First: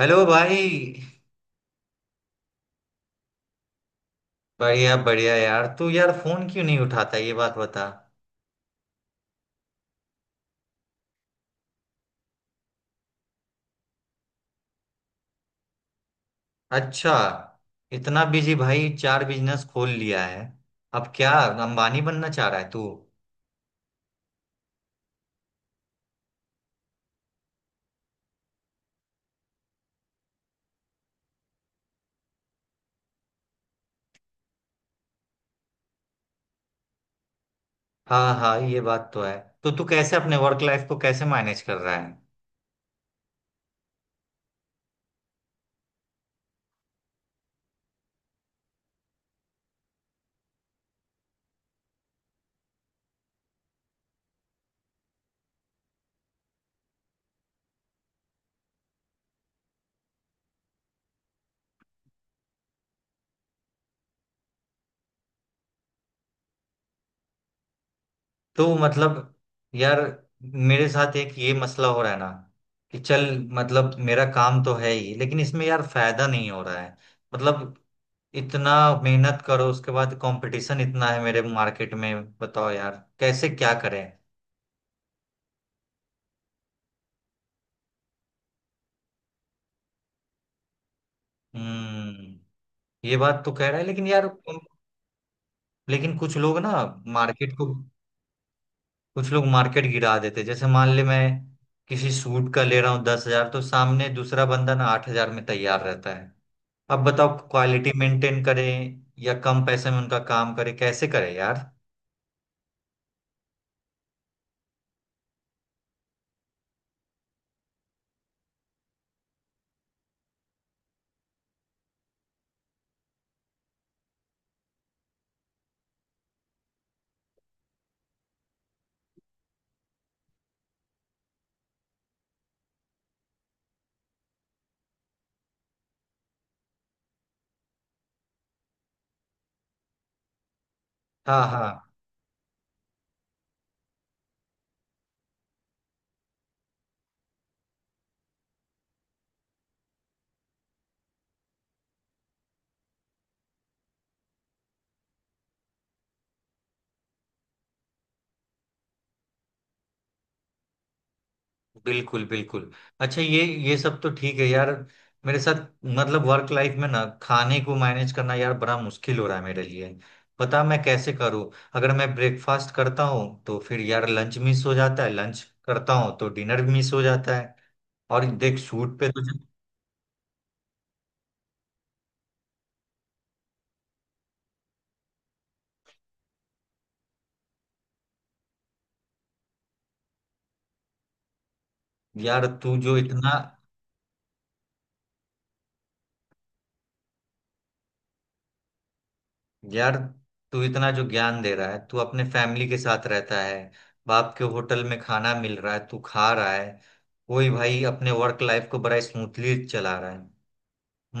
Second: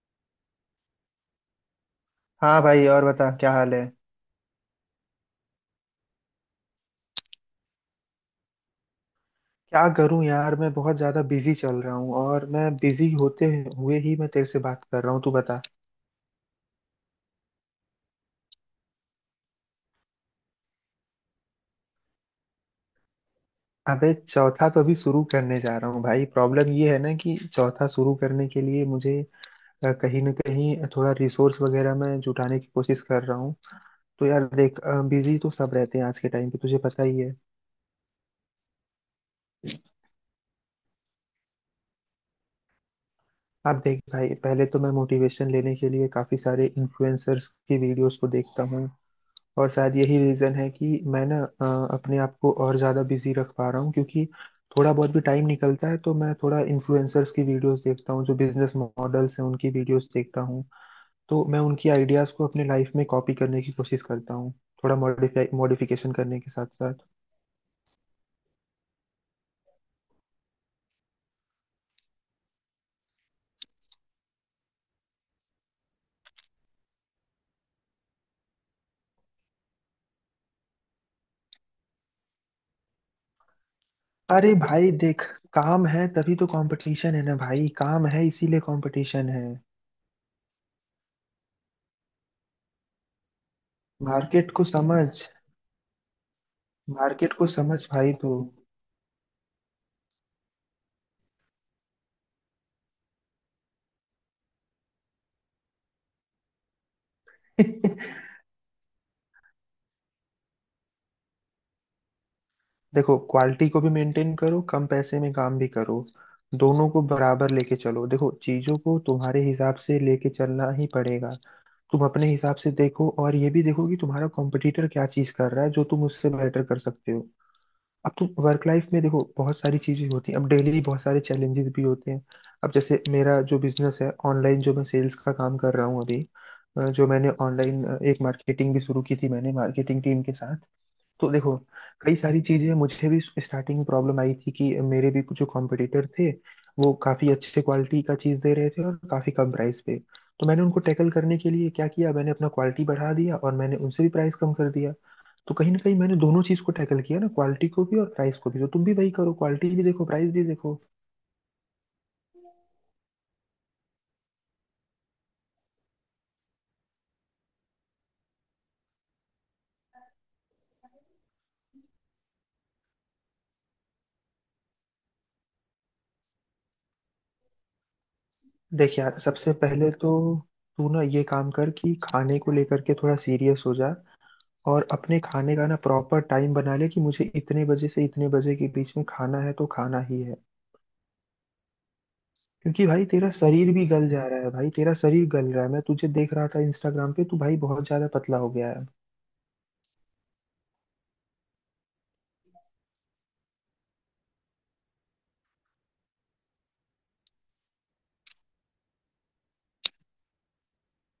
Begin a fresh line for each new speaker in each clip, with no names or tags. Hello भाई।
हाँ भाई, और बता क्या हाल है।
बढ़िया बढ़िया यार। तू यार फोन क्यों नहीं उठाता ये बात बता।
क्या करूं यार, मैं बहुत ज्यादा बिजी चल रहा हूँ और मैं बिजी होते हुए ही मैं तेरे से बात कर रहा हूँ। तू बता।
अच्छा। इतना बिजी भाई, चार बिजनेस खोल लिया है। अब क्या अंबानी बनना चाह रहा है तू?
अबे चौथा तो अभी शुरू करने जा रहा हूँ भाई। प्रॉब्लम ये है ना कि चौथा शुरू करने के लिए मुझे कहीं ना कहीं थोड़ा रिसोर्स वगैरह मैं जुटाने की कोशिश कर रहा हूँ। तो यार देख, बिजी तो सब रहते हैं आज के टाइम पे, तुझे पता ही है।
हाँ हाँ, ये बात तो है। तो तू कैसे अपने वर्क लाइफ को कैसे मैनेज कर रहा है?
अब देख भाई, पहले तो मैं मोटिवेशन लेने के लिए काफी सारे इन्फ्लुएंसर्स की वीडियोस को देखता हूँ। और शायद यही रीज़न है कि मैं ना अपने आप को और ज़्यादा बिजी रख पा रहा हूँ, क्योंकि थोड़ा बहुत भी टाइम निकलता है तो मैं थोड़ा इन्फ्लुएंसर्स की वीडियोस देखता हूँ, जो बिजनेस मॉडल्स हैं उनकी वीडियोस देखता हूँ। तो मैं उनकी आइडियाज़ को अपने लाइफ में कॉपी करने की कोशिश करता हूँ, थोड़ा मॉडिफाई मॉडिफिकेशन करने के साथ साथ।
तो मतलब यार, मेरे साथ एक ये मसला हो रहा है ना कि चल, मतलब मेरा काम तो है ही लेकिन इसमें यार फायदा नहीं हो रहा है। मतलब इतना मेहनत करो, उसके बाद कंपटीशन इतना है मेरे मार्केट में। बताओ यार कैसे क्या करें।
अरे भाई देख, काम है तभी तो कंपटीशन है ना भाई, काम है इसीलिए कंपटीशन है।
हम्म। ये बात तो कह रहा है लेकिन यार,
मार्केट को समझ।
लेकिन कुछ लोग ना,
मार्केट को
मार्केट को,
समझ भाई तू।
कुछ लोग मार्केट गिरा देते। जैसे मान ले मैं किसी सूट का ले रहा हूँ 10,000, तो सामने दूसरा बंदा ना 8,000 में तैयार रहता है। अब बताओ क्वालिटी मेंटेन करें या कम पैसे में उनका काम करें, कैसे करें यार?
देखो, क्वालिटी को भी मेंटेन करो, कम पैसे में काम भी करो। दोनों को बराबर लेके चलो। देखो, चीजों को तुम्हारे हिसाब से लेके चलना ही पड़ेगा। तुम अपने हिसाब से देखो, और ये भी देखो कि तुम्हारा कॉम्पिटिटर क्या चीज कर रहा है, जो तुम उससे बेटर कर सकते हो। अब तुम वर्क लाइफ में देखो, बहुत सारी चीजें होती हैं, अब डेली बहुत सारे चैलेंजेस भी होते हैं। अब जैसे मेरा जो बिजनेस है, ऑनलाइन जो मैं सेल्स का काम कर रहा हूँ अभी, जो मैंने ऑनलाइन एक मार्केटिंग भी शुरू की थी, मैंने मार्केटिंग टीम के साथ। तो
हाँ
देखो,
हाँ।
कई सारी चीजें मुझे भी स्टार्टिंग में प्रॉब्लम आई थी कि मेरे भी कुछ जो कॉम्पिटिटर थे, वो काफी अच्छे क्वालिटी का चीज दे रहे थे और काफी कम प्राइस पे। तो मैंने उनको टैकल करने के लिए क्या किया, मैंने अपना क्वालिटी बढ़ा दिया और मैंने उनसे भी प्राइस कम कर दिया। तो कहीं ना कहीं मैंने दोनों चीज को टैकल किया ना, क्वालिटी को भी और प्राइस को भी। तो तुम भी वही करो, क्वालिटी भी देखो, प्राइस भी देखो।
बिल्कुल बिल्कुल। अच्छा, ये सब तो ठीक है यार। मेरे साथ मतलब वर्क लाइफ में ना खाने को मैनेज करना यार बड़ा मुश्किल हो रहा है मेरे लिए। पता मैं कैसे करूं। अगर मैं ब्रेकफास्ट करता हूँ तो फिर यार लंच मिस हो जाता है, लंच करता हूँ तो डिनर भी मिस हो जाता है। और देख शूट
देख
पे
यार,
तो
सबसे पहले तो तू ना ये काम कर कि खाने को लेकर के थोड़ा सीरियस हो जा। और अपने खाने का ना प्रॉपर टाइम बना ले कि मुझे इतने बजे से इतने बजे के बीच में खाना है तो खाना ही है।
यार तू
क्योंकि
जो
भाई, तेरा
इतना
शरीर भी गल जा रहा है भाई, तेरा शरीर गल रहा है। मैं तुझे देख रहा था इंस्टाग्राम पे, तू भाई बहुत ज्यादा पतला हो गया है।
यार तू इतना जो ज्ञान दे रहा है, तू अपने फैमिली के साथ रहता है। बाप के होटल में खाना मिल रहा है तू खा रहा है। कोई भाई अपने वर्क लाइफ को बड़ा स्मूथली चला रहा है।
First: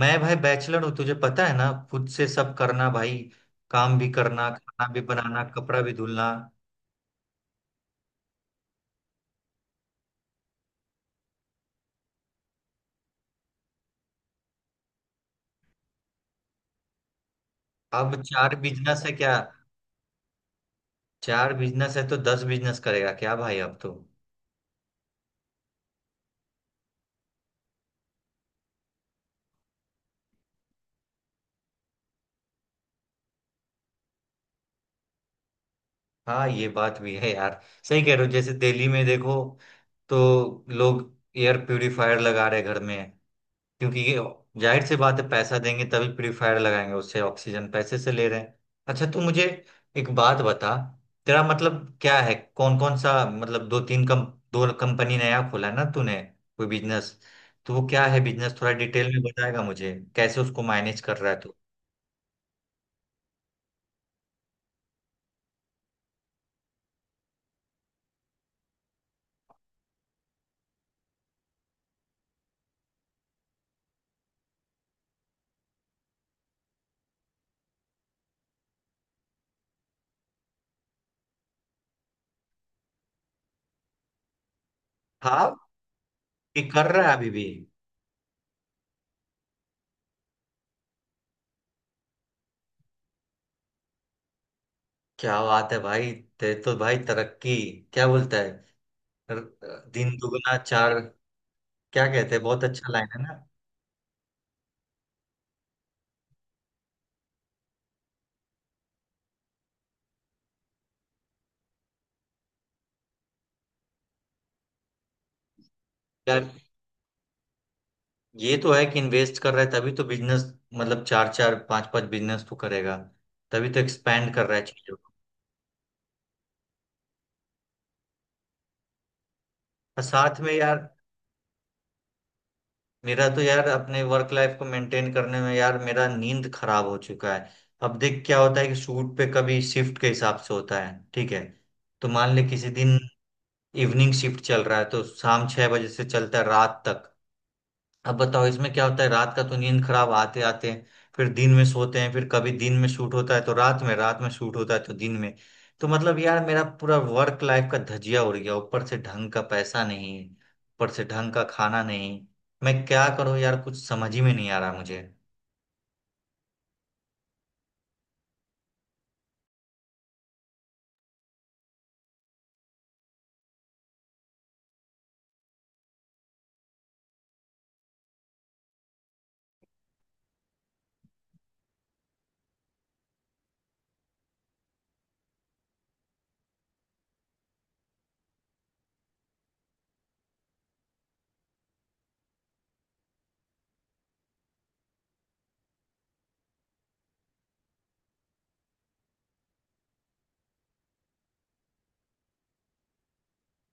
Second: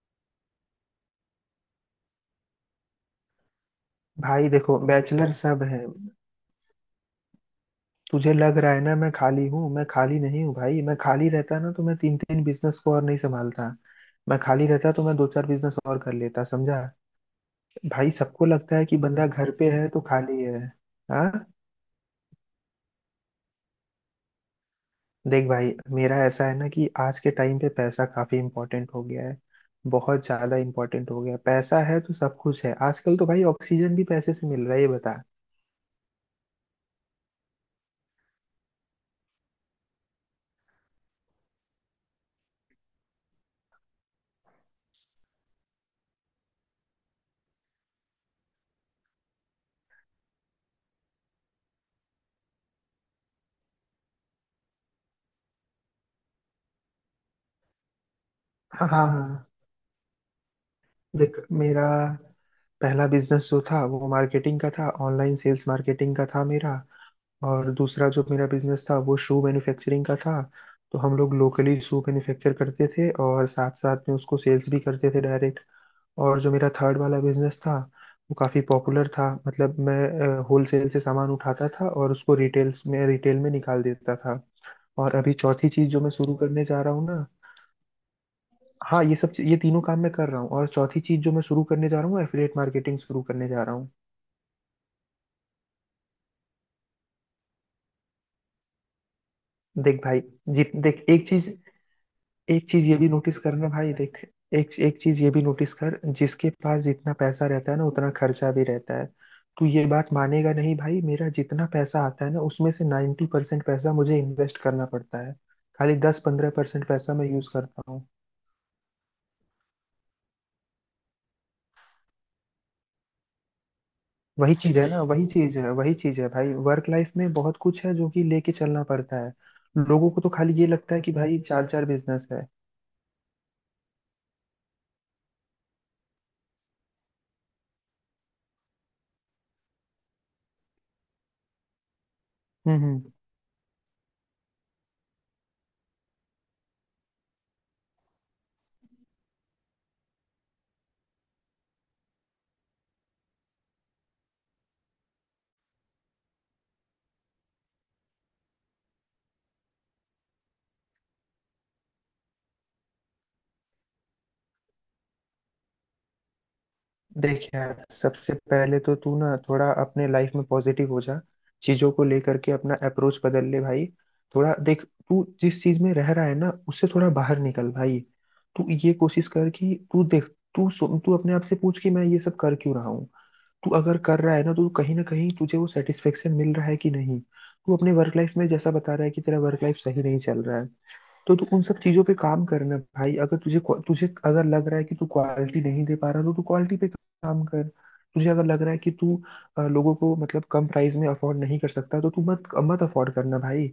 मैं भाई बैचलर हूँ, तुझे पता है ना, खुद से सब करना भाई। काम भी
भाई
करना,
देखो,
खाना भी
बैचलर
बनाना,
सब
कपड़ा
है।
भी धुलना।
तुझे लग रहा है ना मैं खाली हूँ? मैं खाली नहीं हूँ भाई। मैं खाली रहता ना तो मैं तीन तीन बिजनेस को और नहीं संभालता। मैं खाली रहता तो मैं दो चार बिजनेस और कर लेता, समझा। भाई
अब
सबको
चार
लगता है कि
बिजनेस है
बंदा
क्या?
घर पे है तो खाली है। हाँ।
चार बिजनेस है तो दस बिजनेस करेगा क्या भाई अब तो?
देख भाई, मेरा ऐसा है ना कि आज के टाइम पे पैसा काफी इंपॉर्टेंट हो गया है, बहुत ज्यादा इंपॉर्टेंट हो गया है। पैसा है तो सब कुछ है, आजकल तो भाई ऑक्सीजन भी पैसे से मिल रहा है, ये बता।
हाँ ये बात भी है यार। सही कह रहे हो। जैसे दिल्ली में देखो तो लोग एयर प्यूरिफायर लगा रहे घर में, क्योंकि ये जाहिर सी बात है, पैसा देंगे तभी प्यूरिफायर लगाएंगे, उससे ऑक्सीजन पैसे से ले रहे हैं। अच्छा तू मुझे एक बात बता, तेरा मतलब क्या है, कौन कौन सा, मतलब दो तीन कम, दो कंपनी नया खोला ना तूने कोई बिजनेस, तो वो क्या है बिजनेस, थोड़ा
हाँ
डिटेल
हाँ।
में बताएगा मुझे कैसे उसको मैनेज कर रहा
देख,
है तू?
मेरा पहला बिजनेस जो था वो मार्केटिंग का था, ऑनलाइन सेल्स मार्केटिंग का था मेरा। और दूसरा जो मेरा बिजनेस था वो शू मैन्युफैक्चरिंग का था। तो हम लोग लोकली शू मैन्युफैक्चर करते थे और साथ साथ में उसको सेल्स भी करते थे डायरेक्ट। और जो मेरा थर्ड वाला बिजनेस था, वो काफ़ी पॉपुलर था, मतलब मैं होलसेल से सामान उठाता था और उसको रिटेल में निकाल देता था। और अभी
हाँ
चौथी चीज़ जो मैं शुरू
ये
करने जा
कर
रहा हूँ
रहा है
ना।
अभी भी?
हाँ, ये सब ये तीनों काम मैं कर रहा हूँ, और चौथी चीज़ जो मैं शुरू करने जा रहा हूँ, एफिलिएट मार्केटिंग शुरू करने जा रहा हूँ।
क्या बात है भाई। ते तो भाई तरक्की, क्या बोलता है,
देख
दिन
भाई,
दुगना
जित
चार,
देख एक चीज,
क्या कहते हैं, बहुत
एक चीज
अच्छा
ये
लाइन
भी
है ना?
नोटिस करना भाई, देख, एक एक चीज ये भी नोटिस कर, जिसके पास जितना पैसा रहता है ना उतना खर्चा भी रहता है। तू ये बात मानेगा नहीं भाई, मेरा जितना पैसा आता है ना उसमें से 90% पैसा मुझे इन्वेस्ट करना पड़ता है। खाली दस
यार।
पंद्रह परसेंट पैसा मैं यूज करता हूँ।
ये तो है कि इन्वेस्ट कर रहा है तभी तो बिजनेस, मतलब चार चार पांच पांच बिजनेस तो करेगा, तभी तो एक्सपैंड कर
वही
रहा है
चीज है
चीजों
ना,
को।
वही चीज है, वही चीज है भाई। वर्क लाइफ में बहुत कुछ है जो कि लेके चलना पड़ता है,
और
लोगों को तो
साथ में
खाली ये
यार,
लगता है कि भाई चार चार बिजनेस है।
मेरा तो यार अपने वर्क लाइफ को मेंटेन करने में यार मेरा नींद खराब हो चुका है। अब देख क्या होता है कि शूट पे कभी शिफ्ट के हिसाब से होता है, ठीक है? तो मान ले किसी दिन
हम्म।
इवनिंग शिफ्ट चल रहा है तो शाम 6 बजे से चलता है रात तक। अब बताओ इसमें क्या होता है, रात का तो नींद खराब आते आते, फिर दिन में सोते हैं, फिर कभी दिन में शूट होता है तो रात में, रात में शूट होता है तो दिन में। तो मतलब यार मेरा पूरा वर्क लाइफ का धजिया उड़ गया, ऊपर से ढंग का पैसा नहीं, ऊपर से ढंग का खाना नहीं। मैं क्या करूं यार, कुछ समझ ही में नहीं आ रहा मुझे।
देख यार, सबसे पहले तो तू ना थोड़ा अपने लाइफ में पॉजिटिव हो जा। चीजों को लेकर के अपना अप्रोच बदल ले भाई। थोड़ा देख, तू जिस चीज में रह रहा है ना उससे थोड़ा बाहर निकल भाई। तू ये कोशिश कर कि तू देख, तू अपने आप से पूछ कि मैं ये सब कर क्यों रहा हूँ। तू अगर कर रहा है ना तो कहीं ना कहीं तुझे वो सेटिस्फेक्शन मिल रहा है कि नहीं। तू अपने वर्क लाइफ में जैसा बता रहा है कि तेरा वर्क लाइफ सही नहीं चल रहा है, तो तू उन सब चीजों पे काम करना भाई। अगर तुझे, तुझे अगर लग रहा है कि तू क्वालिटी नहीं दे पा रहा, तो तू क्वालिटी पे काम कर। तुझे अगर लग रहा है कि तू लोगों को, मतलब कम प्राइस में अफोर्ड नहीं कर सकता, तो तू मत मत अफोर्ड करना भाई।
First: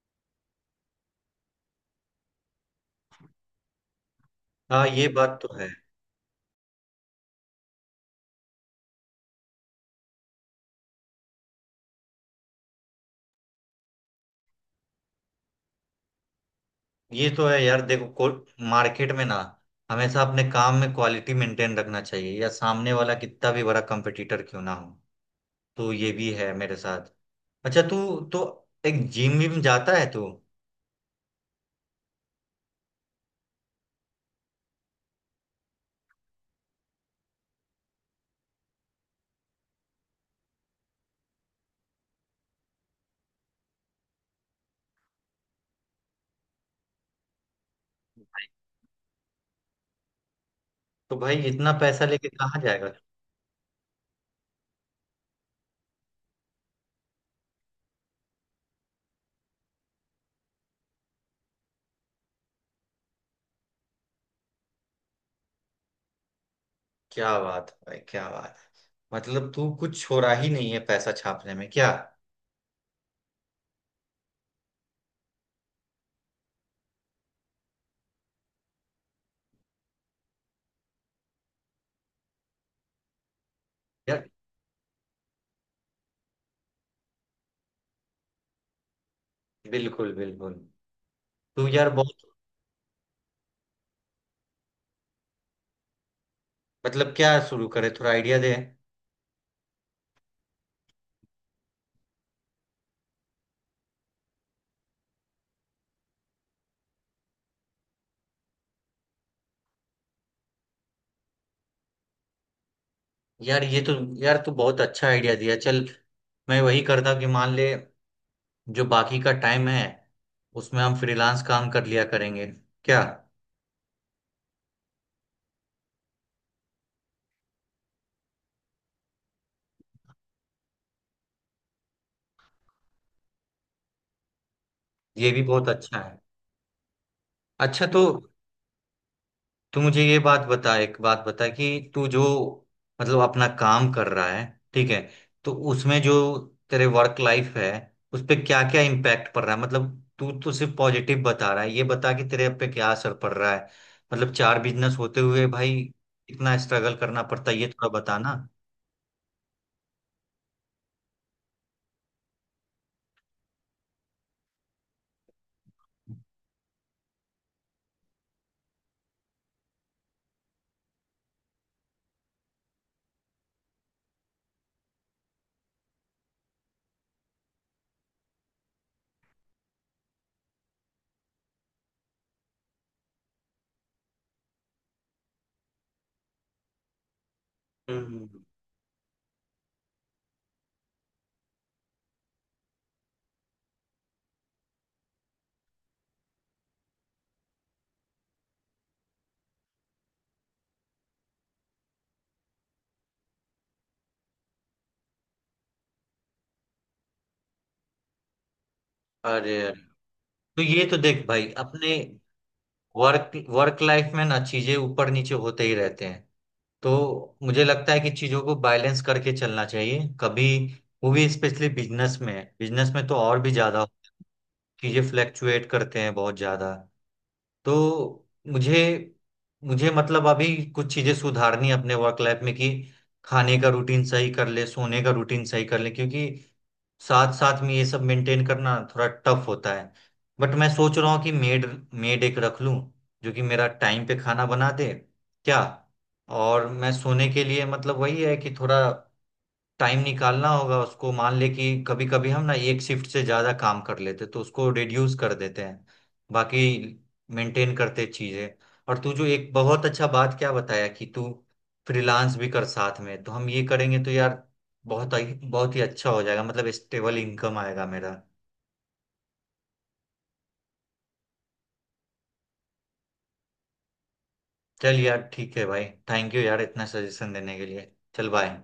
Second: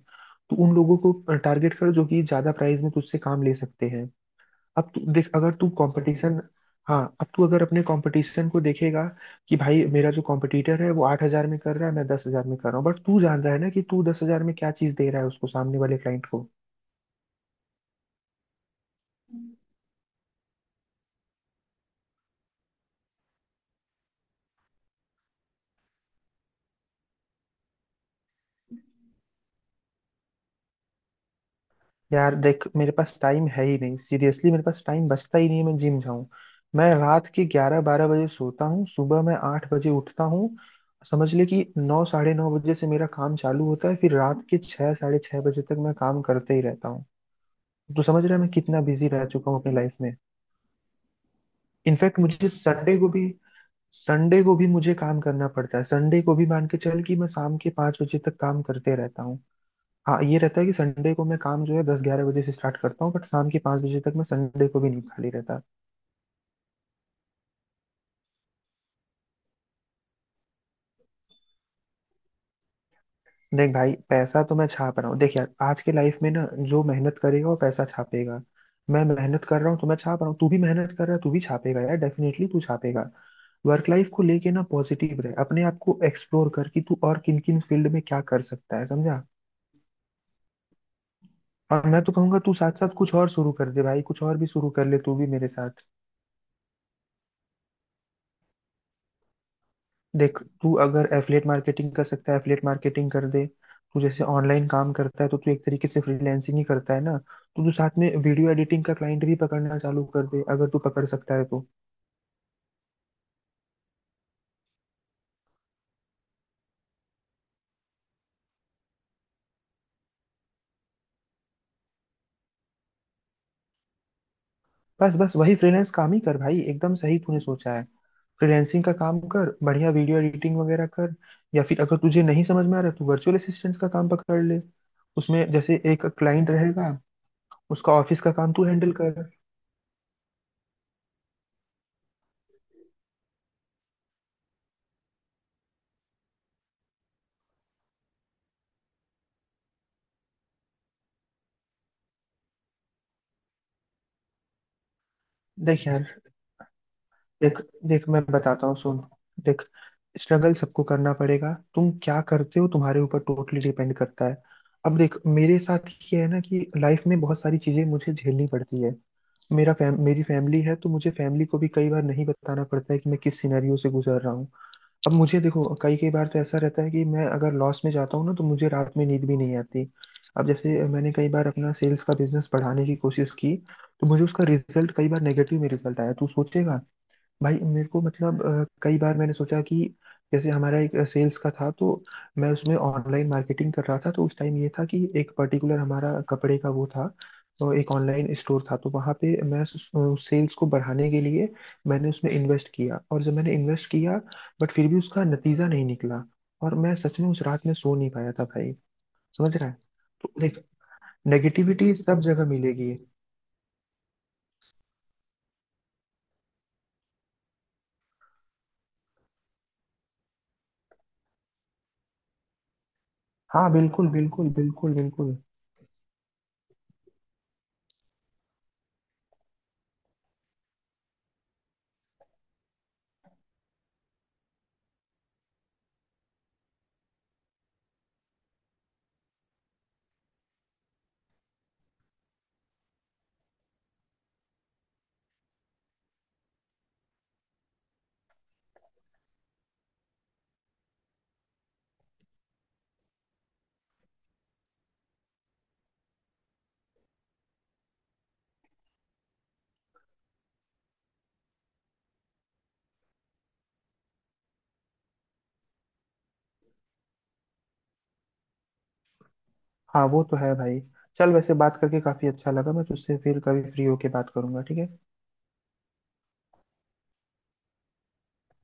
तू उन लोगों को टारगेट कर जो कि ज्यादा प्राइस में तुझसे काम ले सकते हैं।
हाँ
अब तू
ये
देख,
बात तो
अगर
है।
तू कंपटीशन, हाँ, अब तू अगर अपने कंपटीशन को देखेगा कि भाई मेरा जो कंपटीटर है वो 8 हजार में कर रहा है, मैं 10 हजार में कर रहा हूँ, बट तू जान रहा है ना कि तू 10 हजार में क्या चीज दे रहा है उसको, सामने वाले क्लाइंट को।
ये तो है यार। देखो को मार्केट में ना हमेशा अपने काम में क्वालिटी मेंटेन रखना चाहिए, या सामने वाला कितना भी बड़ा कंपटीटर क्यों ना हो। तो ये भी है मेरे साथ। अच्छा तू तो एक जिम विम जाता है तू?
यार देख, मेरे पास टाइम है ही नहीं। सीरियसली मेरे पास टाइम बचता ही नहीं है मैं जिम जाऊं। मैं रात के 11-12 बजे सोता हूँ, सुबह मैं 8 बजे उठता हूँ। समझ ले कि 9-9:30 बजे से मेरा काम चालू होता है, फिर रात के 6-6:30 बजे तक मैं काम करते ही रहता हूँ। तो समझ रहा है मैं कितना बिजी रह चुका हूँ अपनी लाइफ में।
तो भाई इतना पैसा
इनफैक्ट
लेके
मुझे
कहाँ जाएगा?
संडे को भी, संडे को भी मुझे काम करना पड़ता है। संडे को भी मान के चल कि मैं शाम के 5 बजे तक काम करते रहता हूँ। हाँ, ये रहता है कि संडे को मैं काम जो है 10-11 बजे से स्टार्ट करता हूँ, बट शाम के 5 बजे तक मैं संडे को भी नहीं खाली रहता।
क्या बात है भाई, क्या बात है। मतलब तू कुछ छोड़ा ही नहीं है पैसा छापने में क्या?
देख भाई, पैसा तो मैं छाप रहा हूँ। देख यार, आज के लाइफ में ना जो मेहनत करेगा वो पैसा छापेगा। मैं मेहनत कर रहा हूँ तो मैं छाप रहा हूँ, तू भी मेहनत कर रहा है तू भी छापेगा यार, डेफिनेटली तू छापेगा। वर्क लाइफ को
यार
लेके ना पॉजिटिव रहे, अपने आप को एक्सप्लोर कर कि तू और किन किन फील्ड में क्या कर सकता है, समझा।
बिल्कुल बिल्कुल। तू
और
यार
मैं तो
बहुत।
कहूंगा तू साथ साथ कुछ और शुरू कर दे भाई, कुछ और भी शुरू कर ले तू भी मेरे साथ।
मतलब क्या शुरू करे, थोड़ा आइडिया दे?
देख, तू अगर एफिलिएट मार्केटिंग कर सकता है, एफिलिएट मार्केटिंग कर दे। तू जैसे ऑनलाइन काम करता है, तो तू एक तरीके से फ्रीलैंसिंग ही करता है ना, तो तू साथ में वीडियो एडिटिंग का क्लाइंट भी पकड़ना चालू कर दे, अगर तू पकड़ सकता है तो।
यार ये तो, यार तू बहुत अच्छा आइडिया दिया। चल मैं वही करता कि मान ले जो बाकी का टाइम है, उसमें हम फ्रीलांस काम कर लिया करेंगे, क्या?
बस बस वही फ्रीलांस काम ही कर भाई, एकदम सही तूने सोचा है। फ्रीलैंसिंग का काम कर, बढ़िया वीडियो एडिटिंग वगैरह कर। या फिर अगर तुझे नहीं समझ में आ रहा, तू वर्चुअल असिस्टेंट का काम पकड़ ले।
ये
उसमें
भी बहुत
जैसे
अच्छा
एक
है।
क्लाइंट रहेगा,
अच्छा
उसका
तो
ऑफिस का काम तू हैंडल कर।
तू मुझे ये बात बता, एक बात बता कि तू जो, मतलब अपना काम कर रहा है, ठीक है, तो उसमें जो तेरे वर्क लाइफ है उस पे क्या क्या इम्पैक्ट पड़ रहा है, मतलब तू तो सिर्फ पॉजिटिव बता रहा है, ये बता कि तेरे पे क्या असर पड़ रहा है, मतलब चार बिजनेस होते हुए भाई
देख यार,
इतना स्ट्रगल करना पड़ता है
देख,
ये थोड़ा
देख, मैं
बताना।
बताता हूँ सुन। देख, स्ट्रगल सबको करना पड़ेगा, तुम क्या करते हो तुम्हारे ऊपर टोटली डिपेंड करता है। अब देख मेरे साथ, ये है ना कि लाइफ में बहुत सारी चीजें मुझे झेलनी पड़ती है। मेरा फैम मेरी फैमिली है, तो मुझे फैमिली को भी कई बार नहीं बताना पड़ता है कि मैं किस सिनेरियो से गुजर रहा हूँ। अब मुझे देखो, कई कई बार तो ऐसा रहता है कि मैं अगर लॉस में जाता हूँ ना, तो मुझे रात में नींद भी नहीं आती। अब जैसे मैंने कई बार अपना सेल्स का बिजनेस बढ़ाने की कोशिश की, तो मुझे उसका रिजल्ट, कई बार नेगेटिव में रिजल्ट आया। तू सोचेगा, भाई मेरे को,
हम्म।
मतलब कई बार मैंने सोचा कि, जैसे हमारा एक सेल्स का था, तो मैं उसमें ऑनलाइन मार्केटिंग कर रहा था, तो उस टाइम ये था कि एक पर्टिकुलर हमारा कपड़े का वो था, तो एक ऑनलाइन स्टोर था, तो वहाँ पे मैं सेल्स को बढ़ाने के लिए, मैंने उसमें इन्वेस्ट किया, और जब मैंने इन्वेस्ट किया, बट फिर भी उसका नतीजा नहीं निकला, और मैं सच में उस रात में सो नहीं पाया था भाई। समझ
अरे
रहा
अरे।
है? तो
तो
देख,
ये तो देख भाई, अपने
नेगेटिविटी सब जगह मिलेगी।
वर्क वर्क लाइफ में ना चीजें ऊपर नीचे होते ही रहते हैं। तो मुझे लगता है कि चीजों को बैलेंस करके चलना चाहिए, कभी वो भी स्पेशली बिजनेस में, बिजनेस में तो और भी
हाँ,
ज्यादा
बिल्कुल बिल्कुल बिल्कुल
चीजें
बिल्कुल।
फ्लैक्चुएट करते हैं बहुत ज्यादा। तो मुझे मुझे मतलब अभी कुछ चीजें सुधारनी है अपने वर्क लाइफ में, कि खाने का रूटीन सही कर ले, सोने का रूटीन सही कर ले, क्योंकि साथ साथ में ये सब मेंटेन करना थोड़ा टफ होता है। बट मैं सोच रहा हूँ कि मेड मेड एक रख लूँ जो कि मेरा टाइम पे खाना बना दे, क्या? और मैं सोने के लिए मतलब वही है कि थोड़ा टाइम निकालना होगा उसको, मान ले कि कभी कभी हम ना एक शिफ्ट से ज्यादा काम कर लेते तो उसको रिड्यूस कर देते हैं। बाकी मेंटेन करते चीजें। और तू जो एक बहुत अच्छा बात क्या बताया कि तू फ्रीलांस भी कर साथ में, तो हम ये करेंगे तो यार बहुत, बहुत ही अच्छा हो जाएगा, मतलब स्टेबल इनकम आएगा मेरा।
हाँ, वो तो है भाई। चल, वैसे बात करके काफी अच्छा लगा, मैं तुझसे फिर कभी फ्री होके बात करूंगा, ठीक है।
चल यार ठीक है भाई। थैंक यू यार इतना सजेशन देने के लिए, चल बाय।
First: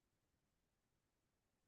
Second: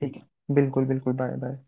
ठीक है, बिल्कुल बिल्कुल। Bye bye.